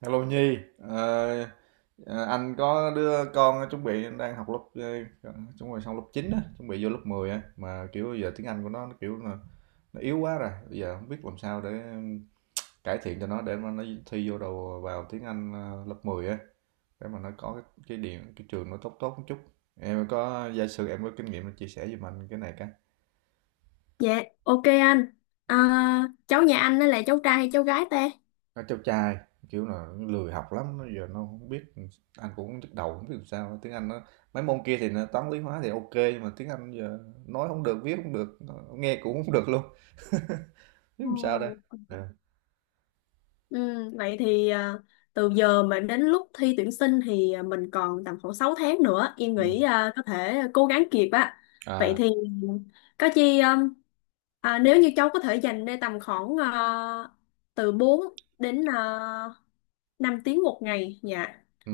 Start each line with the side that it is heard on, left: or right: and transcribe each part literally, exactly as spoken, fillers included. right: Hello Nhi. Ờ, ờ, anh có đứa con chuẩn bị đang học lớp ờ, chuẩn bị xong lớp chín á, chuẩn bị vô lớp mười, á mà kiểu giờ tiếng Anh của nó, nó kiểu là nó yếu quá rồi, bây giờ không biết làm sao để cải thiện cho nó để mà nó thi vô đầu vào tiếng Anh ờ, lớp mười á, để mà nó có cái, cái điểm cái trường nó tốt tốt một chút. Em có giả sử em có kinh nghiệm chia sẻ giùm anh cái này cái.
left: Dạ, ok anh. À, cháu nhà anh đó là cháu trai hay cháu gái ta?
right: Nó cháu trai, kiểu là nó lười học lắm, nó giờ nó không biết. Anh cũng hông nhức đầu, không biết làm sao. Tiếng Anh nó mấy môn kia thì nó Toán, Lý, Hóa thì ok nhưng mà tiếng Anh giờ nói không được, viết không được, ờ, nghe cũng không được luôn, biết
left: Ừ.
right: làm sao đây. Ờ.
left: Ừ, vậy thì à, từ giờ mà đến lúc thi tuyển sinh thì à, mình còn tầm khoảng sáu tháng nữa. Em
right: Ừm.
left: nghĩ à, có thể cố gắng kịp á. Vậy
right: À.
left: thì có chi um, à, nếu như cháu có thể dành ra tầm khoảng à, từ bốn đến uh, năm tiếng một ngày. Dạ,
right: Ừ,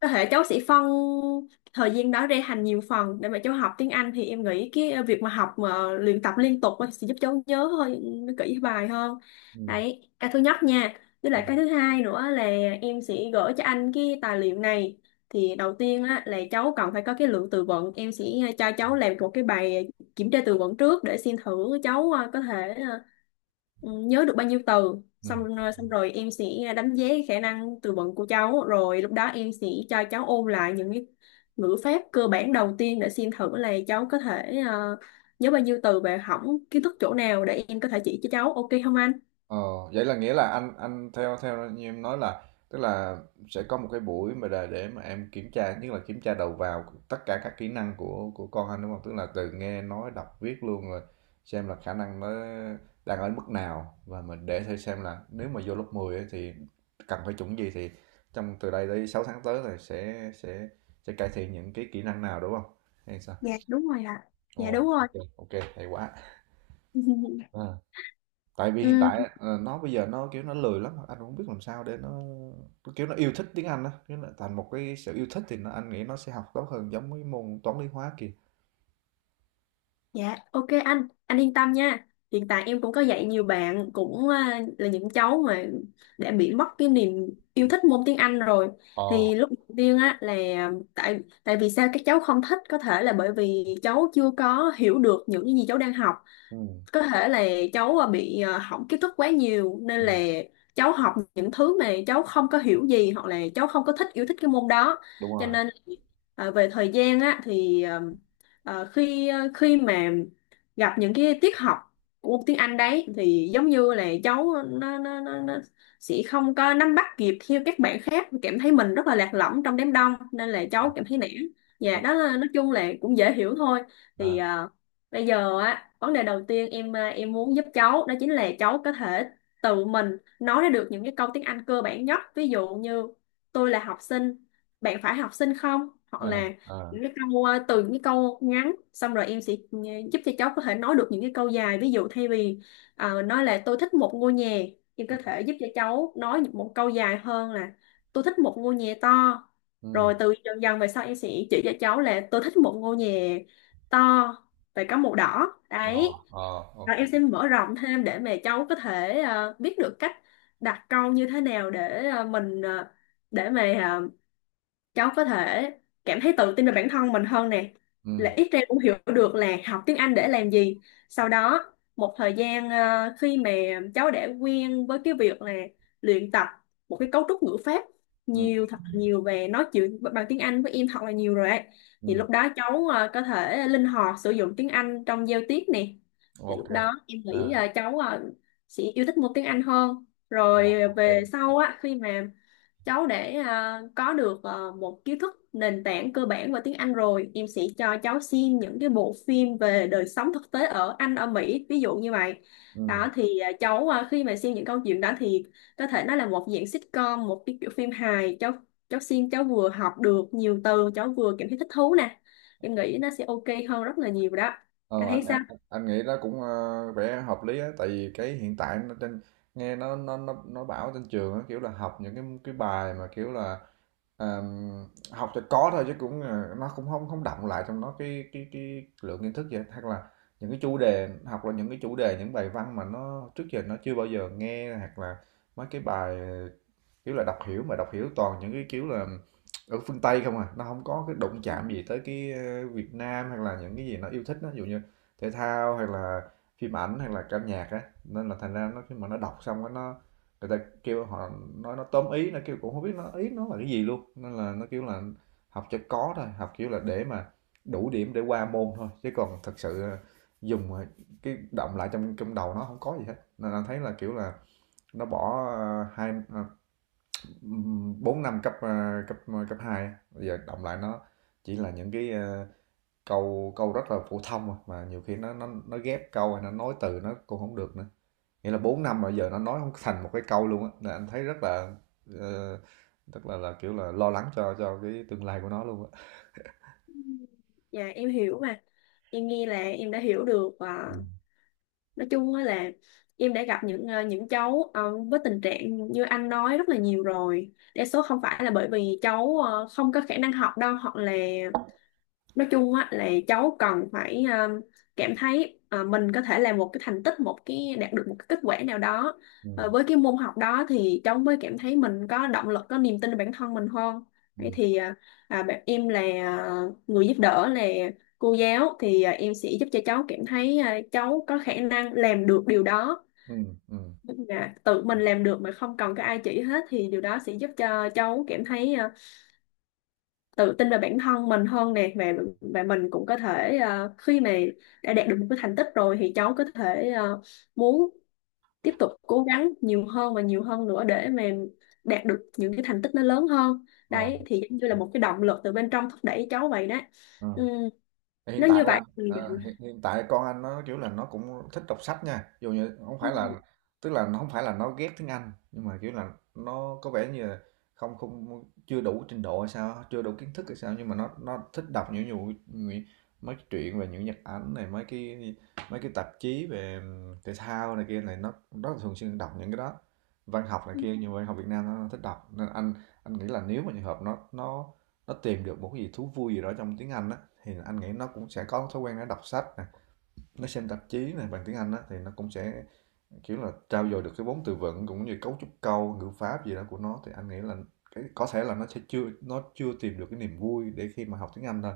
left: có thể cháu sẽ phân thời gian đó ra thành nhiều phần để mà cháu học tiếng Anh thì em nghĩ cái ờ, việc mà học mà luyện tập liên tục á sẽ giúp cháu nhớ hơi nó kỹ bài hơn.
right: ừ,
left: Đấy cái thứ nhất nha, với lại
right: ừm,
left: cái thứ hai nữa là em sẽ gửi cho anh cái tài liệu này thì đầu tiên á, là cháu cần phải có cái lượng từ vựng. Em sẽ ờ, cho cháu làm một cái bài kiểm tra từ vựng trước để xem thử cháu à, có thể ờ, ừ, nhớ được bao nhiêu từ xong
right: ừm.
left: xong rồi em sẽ đánh giá khả năng từ vựng của cháu rồi lúc đó em sẽ cho cháu ôn lại những cái ngữ pháp cơ bản đầu tiên để xem thử là cháu có thể ờ, nhớ bao nhiêu từ và hỏng kiến thức chỗ nào để em có thể chỉ cho cháu, ok không anh?
right: Ờ, vậy là nghĩa là anh anh theo theo như em nói là, tức là sẽ có một cái buổi mà để để mà em kiểm tra, nhất là kiểm tra đầu vào tất cả các kỹ năng của của con anh đúng không? Tức là từ nghe nói đọc viết luôn rồi, xem là khả năng nó đang ở mức nào, và mình để thử xem là nếu mà vô lớp 10 ấy, thì cần phải chuẩn gì, thì trong từ đây tới sáu tháng tới là sẽ sẽ sẽ cải thiện những cái kỹ năng nào đúng không? Hay sao?
left: Dạ đúng rồi ạ, dạ
right: Ồ,
left: đúng rồi.
right: ok, ok, hay quá, tại vì hiện
left: Ừ.
right: tại ờ, nó bây giờ nó kiểu nó lười lắm, anh cũng không biết làm sao để nó nó kiểu nó yêu thích tiếng Anh á, kiểu nó thành một cái sự yêu thích thì nó, anh nghĩ nó sẽ học tốt hơn giống với môn toán lý hóa kia.
left: Dạ, ok anh, anh yên tâm nha. Hiện tại em cũng có dạy nhiều bạn cũng à, là những cháu mà đã bị mất cái niềm yêu thích môn tiếng Anh rồi.
right: Ờ.
left: Thì lúc đầu tiên á là tại tại vì sao các cháu không thích, có thể là bởi vì cháu chưa có hiểu được những cái gì cháu đang học,
right: Ừ,
left: có thể là cháu à, bị à, hỏng kiến thức quá nhiều nên
right: ừ,
left: là cháu học những thứ mà cháu không có hiểu gì hoặc là cháu không có thích yêu thích cái môn đó,
right: đúng
left: cho
right: rồi,
left: nên à, về thời gian á thì à, à, khi à, khi mà gặp những cái tiết học của môn tiếng Anh đấy thì giống như là cháu nó, nó, nó, nó sẽ không có nắm bắt kịp theo các bạn khác, cảm thấy mình rất là lạc lõng trong đám đông nên là
right: đúng rồi,
left: cháu cảm thấy nản. Dạ
right: đúng.
left: đó là nói chung là cũng dễ hiểu thôi, thì
right: À,
left: à, bây giờ á, vấn đề đầu tiên em à, em muốn giúp cháu đó chính là cháu có thể tự mình nói ra được những cái câu tiếng Anh cơ bản nhất. Ví dụ như tôi là học sinh, bạn phải học sinh không? Hoặc
right: ừ,
left: là
right: ờ,
left: những cái câu à, từ những cái câu ngắn xong rồi em sẽ ừ, giúp cho cháu có thể nói được những cái câu dài. Ví dụ thay vì ờ, nói là tôi thích một ngôi nhà, em có thể giúp cho cháu nói một câu dài hơn là tôi thích một ngôi nhà to.
right: ừ,
left: Rồi từ dần dần về sau em sẽ chỉ cho cháu là tôi thích một ngôi nhà to về có màu đỏ
right: ờ,
left: đấy
right: ờ,
left: và
right: ok.
left: em sẽ mở rộng thêm để mà cháu có thể ờ, biết được cách đặt câu như thế nào để ờ, mình ờ, để mà ờ, cháu có thể cảm thấy tự tin về bản thân mình hơn nè, là
right: Ừ,
left: ít ra cũng hiểu được là học tiếng Anh để làm gì. Sau đó một thời gian ờ, khi mà cháu đã quen với cái việc là luyện tập một cái cấu trúc ngữ pháp
right: ừ,
left: nhiều thật nhiều về nói chuyện bằng tiếng Anh với em thật là nhiều rồi ấy,
right: ừ,
left: thì
right: ừ,
left: lúc đó cháu ờ, có thể linh hoạt sử dụng tiếng Anh trong giao tiếp nè. Thì lúc
right: ok.
left: đó em nghĩ ờ,
right: À,
left: cháu ờ, sẽ yêu thích môn tiếng Anh hơn.
right: ờ,
left: Rồi
right: ok.
left: về sau á, khi mà cháu để à, có được à, một kiến thức nền tảng cơ bản về tiếng Anh rồi, em sẽ cho cháu xem những cái bộ phim về đời sống thực tế ở Anh, ở Mỹ, ví dụ như vậy.
right: Ừ.
left: Đó thì à, cháu à, khi mà xem những câu chuyện đó thì có thể nó là một dạng sitcom, một cái kiểu phim hài. Cháu cháu xem cháu vừa học được nhiều từ, cháu vừa cảm thấy thích thú nè. Em nghĩ nó sẽ ok hơn rất là nhiều đó.
right: Ờ,
left: Anh thấy
right: anh,
left: sao?
right: anh anh nghĩ đó cũng ờ, vẻ hợp lý á, tại vì cái hiện tại nó trên nghe nó nó nó nó bảo trên trường á kiểu là học những cái cái bài mà kiểu là, ờm, học cho có thôi chứ cũng ờ, nó cũng không không đọng lại trong nó cái cái cái lượng kiến thức vậy, hoặc là những cái chủ đề học là những cái chủ đề, những bài văn mà nó trước giờ nó chưa bao giờ nghe, hoặc là mấy cái bài kiểu là đọc hiểu, mà đọc hiểu toàn những cái, kiểu là, ở phương Tây không à, nó không có cái đụng chạm gì tới cái, ơ, Việt Nam hay là những cái gì nó yêu thích á, ví dụ như thể thao hay là phim ảnh hay là ca nhạc á. Nên là thành ra nó khi mà nó đọc xong cái nó, người ta kêu họ nói nó tóm ý, nó kêu cũng không biết nó ý nó là cái gì luôn. Nên là nó, kiểu là, học cho có thôi, học, kiểu là, để mà đủ điểm để qua môn thôi, chứ còn thật sự, ờ, dùng, ờ, cái động lại trong trong đầu nó không có gì hết. Nên là thấy là, kiểu là, nó bỏ, ơ, hai ờ, bốn năm cấp ờ, cấp ờ, cấp hai bây giờ động lại nó chỉ là những cái ờ, câu câu rất là phổ thông à, mà nhiều khi nó nó nó ghép câu hay nó nói từ nó cũng không được nữa. Nghĩa là bốn năm mà giờ nó nói không thành một cái câu luôn á, là anh thấy rất là, ờ, rất là là kiểu là lo lắng cho cho cái tương lai của nó luôn á.
left: Ừm. Dạ em hiểu mà. Em nghe là em đã hiểu được à, nói chung á là em đã gặp những ờ, những cháu ờ, với tình trạng như anh nói rất là nhiều rồi, đa số không phải là bởi vì cháu ờ, không có khả năng học đâu hoặc là nói chung á là cháu cần phải ờ, cảm thấy ờ, mình có thể làm một cái thành tích, một cái đạt được một cái kết quả nào đó.
right: Ừ.
left: Ờ, với cái môn học đó thì cháu mới cảm thấy mình có động lực, có niềm tin vào bản thân mình hơn. Vậy
right: Ừ.
left: thì ờ, à, bạn em là ờ, người giúp đỡ là cô giáo thì ờ, em sẽ giúp cho cháu cảm thấy ờ, cháu có khả năng làm được điều đó.
right: Ừ. Ừ.
left: Tức là tự mình làm được mà không cần có ai chỉ hết thì điều đó sẽ giúp cho cháu cảm thấy ờ, tự tin về bản thân mình hơn nè và và mình cũng có thể ờ, khi mà đã đạt được một cái thành tích rồi thì cháu có thể ờ, muốn tiếp tục cố gắng nhiều hơn và nhiều hơn nữa để mà đạt được những cái thành tích nó lớn hơn
right: Ờ, ok.
left: đấy, thì giống như là một cái động lực từ bên trong thúc đẩy cháu vậy đó.
right: Ờ.
left: Ừ,
right: Hiện
left: nếu
right: tại
left: như
right: là
left: vậy thì
right: ờ, hiện, hiện tại con anh nó kiểu là nó cũng thích đọc sách nha, dù như không phải là, tức là nó không phải là nó ghét tiếng Anh, nhưng mà kiểu là nó có vẻ như là không không chưa đủ trình độ hay sao, chưa đủ kiến thức hay sao, nhưng mà nó nó thích đọc những nhiều nhiều- mấy cái truyện về những nhật ảnh này, mấy cái mấy cái tạp chí về thể thao này kia này, nó nó thường xuyên đọc những cái đó, văn học này
left: ừ,
right: kia, nhiều văn học Việt Nam nó thích đọc, nên anh anh nghĩ là nếu mà trường hợp nó nó nó tìm được một cái gì thú vui gì đó trong tiếng Anh á, thì anh nghĩ nó cũng sẽ có thói quen nó đọc sách nè, nó xem tạp chí này bằng tiếng Anh á thì nó cũng sẽ kiểu là trau dồi được cái vốn từ vựng cũng như cấu trúc câu ngữ pháp gì đó của nó, thì anh nghĩ là cái có thể là nó sẽ chưa nó chưa tìm được cái niềm vui để khi mà học tiếng Anh thôi,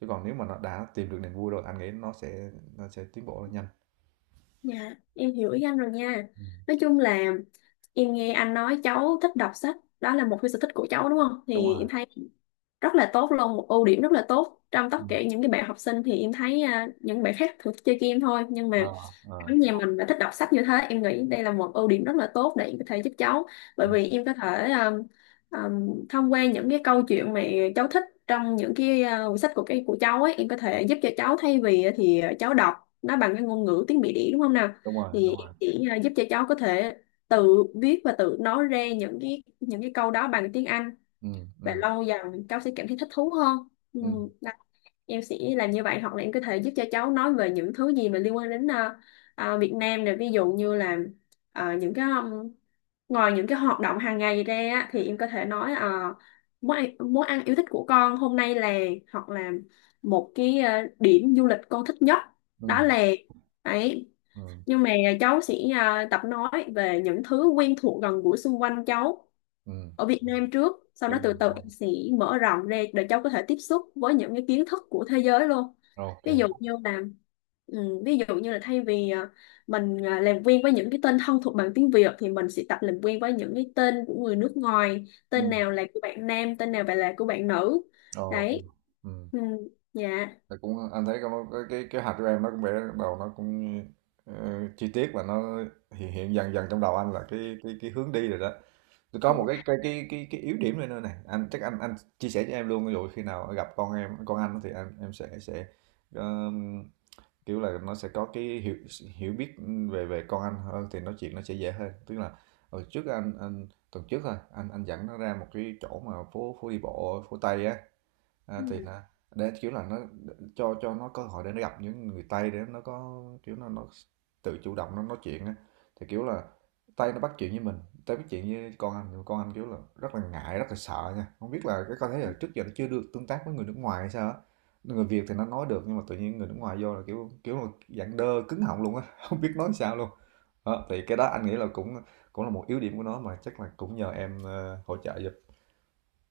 right: chứ còn nếu mà nó đã tìm được niềm vui rồi anh nghĩ nó sẽ nó sẽ tiến bộ rất nhanh.
left: dạ em hiểu ý anh rồi nha.
right: Ừ,
left: Nói chung là em nghe anh nói cháu thích đọc sách, đó là một cái sở thích của cháu đúng không
right: đúng
left: thì
right: rồi.
left: em thấy rất là tốt luôn, một ưu điểm rất là tốt. Trong tất
right: Ừ.
left: cả những cái bạn học sinh thì em thấy à, những bạn khác thường chơi game thôi, nhưng mà
right: Ờ, ờ,
left: ở nhà mình đã thích đọc sách như thế, em nghĩ đây là một ưu điểm rất là tốt để em có thể giúp cháu. Bởi
right: ừ.
left: vì em có thể um, um, thông qua những cái câu chuyện mà cháu thích trong những cái à, quyển sách của cái của cháu ấy, em có thể giúp cho cháu thay vì thì cháu đọc nó bằng cái ngôn ngữ tiếng Mỹ đĩ đúng không nào,
right: Đúng rồi,
left: thì
right: đúng rồi,
left: chỉ à, giúp cho cháu có thể tự viết và tự nói ra những cái những cái câu đó bằng tiếng Anh
right: ừ,
left: và
right: ừ,
left: lâu dần cháu sẽ cảm thấy thích thú hơn. Ừ.
right: ừ,
left: Đó. Em sẽ làm như vậy hoặc là em có thể giúp cho cháu nói về những thứ gì mà liên quan đến ờ, ờ, Việt Nam này, ví dụ như là ờ, những cái um, ngoài những cái hoạt động hàng ngày ra á, thì em có thể nói ờ, món ăn, món ăn yêu thích của con hôm nay là, hoặc là một cái ờ, điểm du lịch con thích nhất đó
right: ừ,
left: là ấy,
right: ừ,
left: nhưng mà cháu sẽ ờ, tập nói về những thứ quen thuộc gần gũi xung quanh cháu
right: ừ.
left: ở Việt Nam trước, sau đó
right: Đúng rồi,
left: từ
right: đúng
left: từ
right: rồi,
left: em sẽ mở rộng ra để cháu có thể tiếp xúc với những cái kiến thức của thế giới luôn.
right: ok.
left: Ví dụ như là ừ, ví dụ như là thay vì à, mình à, làm quen với những cái tên thân thuộc bằng tiếng Việt thì mình sẽ tập làm quen với những cái tên của người nước ngoài, tên
right: Ừ,
left: nào là của bạn nam, tên nào là của bạn nữ
right: ok.
left: đấy.
right: Ừ.
left: Ừ, dạ
right: Thì cũng anh thấy cái nó- cái cái, cái hạt của em nó cũng vẽ đầu nó cũng ờ, chi tiết, và nó hiện hiện dần dần trong đầu anh là cái cái cái hướng đi rồi đó. Tôi có một
left: dạ.
right: cái cái cái cái, cái yếu điểm này nữa này, anh chắc anh anh chia sẻ cho em luôn, ví dụ khi nào gặp con em con anh thì em em sẽ sẽ um, kiểu là nó sẽ có cái hiểu hiểu biết về về con anh hơn thì nói chuyện nó sẽ dễ hơn. Tức là hồi trước anh anh tuần trước thôi anh anh dẫn nó ra một cái chỗ mà phố phố đi bộ phố Tây á. À, thì nó, để kiểu là nó, cho cho nó cơ hội để nó gặp những người Tây, để nó có kiểu nó nó tự chủ động nó nói chuyện á. Thì kiểu là Tây nó bắt chuyện với mình, Tây bắt chuyện với con anh, nhưng con anh kiểu là rất là ngại rất là sợ nha, không biết là cái con thấy là trước giờ nó chưa được tương tác với người nước ngoài hay sao á. Người Việt thì nó nói được, nhưng mà tự nhiên người nước ngoài vô là kiểu kiểu là dạng đơ cứng họng luôn á không biết nói sao luôn. Đó, thì cái đó anh nghĩ là cũng cũng là một yếu điểm của nó, mà chắc là cũng nhờ em ờ, hỗ trợ giúp.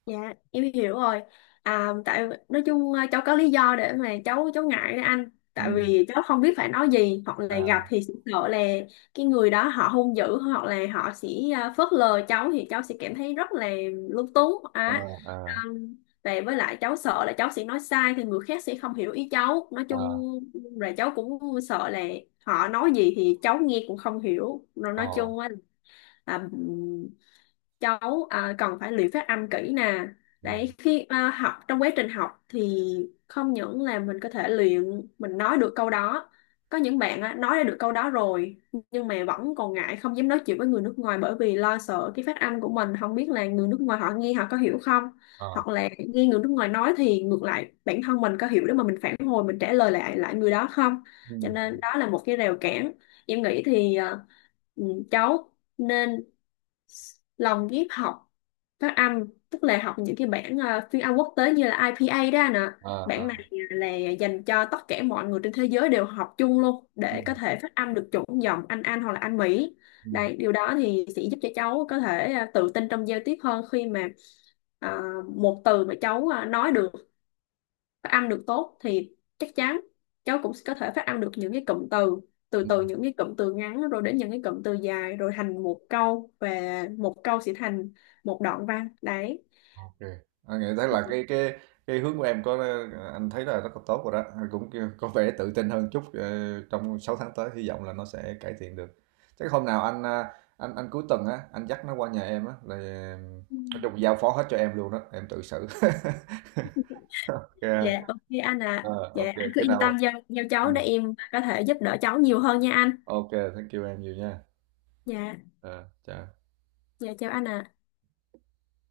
left: Dạ, em hiểu rồi. À, tại nói chung à, cháu có lý do để mà cháu cháu ngại đấy anh. Tại
right: Ừ.
left: vì cháu không biết phải nói gì, hoặc là gặp
right: À,
left: thì sẽ sợ là cái người đó họ hung dữ, hoặc là họ sẽ à, phớt lờ cháu thì cháu sẽ cảm thấy rất là lúng túng
right: à,
left: á.
right: à,
left: À, và với lại cháu sợ là cháu sẽ nói sai thì người khác sẽ không hiểu ý cháu. Nói chung
right: à.
left: là cháu cũng sợ là họ nói gì thì cháu nghe cũng không hiểu. Rồi
right: Ờ,
left: nói chung á, là à, cháu à, cần phải luyện phát âm kỹ nè
right: ừ,
left: đấy, khi à, học trong quá trình học thì không những là mình có thể luyện mình nói được câu đó, có những bạn á, nói ra được câu đó rồi nhưng mà vẫn còn ngại không dám nói chuyện với người nước ngoài bởi vì lo sợ cái phát âm của mình không biết là người nước ngoài họ nghe họ có hiểu không,
right: ờ,
left: hoặc là nghe người nước ngoài nói thì ngược lại bản thân mình có hiểu để mà mình phản hồi mình trả lời lại lại người đó không.
right: ừ.
left: Cho nên đó là một cái rào cản, em nghĩ thì à, ừ, cháu nên lòng ghép học phát âm, tức là học những cái bản ờ, phiên âm quốc tế như là i pê a đó anh ạ.
right: Ờ, ờ,
left: Bản này là dành cho tất cả mọi người trên thế giới đều học chung luôn
right: ừ,
left: để có thể phát âm được chuẩn giọng Anh Anh hoặc là Anh Mỹ.
right: ừ,
left: Đây điều đó thì sẽ giúp cho cháu có thể ờ, tự tin trong giao tiếp hơn khi mà ờ, một từ mà cháu ờ, nói được phát âm được tốt thì chắc chắn cháu cũng có thể phát âm được những cái cụm từ, từ
right: ừ,
left: từ những cái cụm từ ngắn rồi đến những cái cụm từ dài rồi thành một câu và một câu sẽ thành một đoạn văn đấy.
right: ok. À, nghĩ thấy là cái cái cái hướng của em có, anh thấy là rất là tốt rồi đó. Anh cũng kêu- có vẻ tự tin hơn chút, ờ, trong sáu tháng tới hy vọng là nó sẽ cải thiện được. Chắc hôm nào anh, à, anh anh cuối tuần á, anh dắt nó qua nhà em á, là nói chung giao phó hết cho em luôn đó, em tự xử.
left: Ừ. Dạ
right: Ok.
left: ok anh, à
right: Ờ,
left: dạ
right: ok,
left: anh cứ
right: cái
left: yên tâm
right: nào.
left: giao giao
right: ờ,
left: cháu để em có thể giúp đỡ cháu nhiều hơn nha anh.
right: Ok, thank you em nhiều nha.
left: Dạ.
right: Ờ, chào.
left: Dạ chào anh ạ.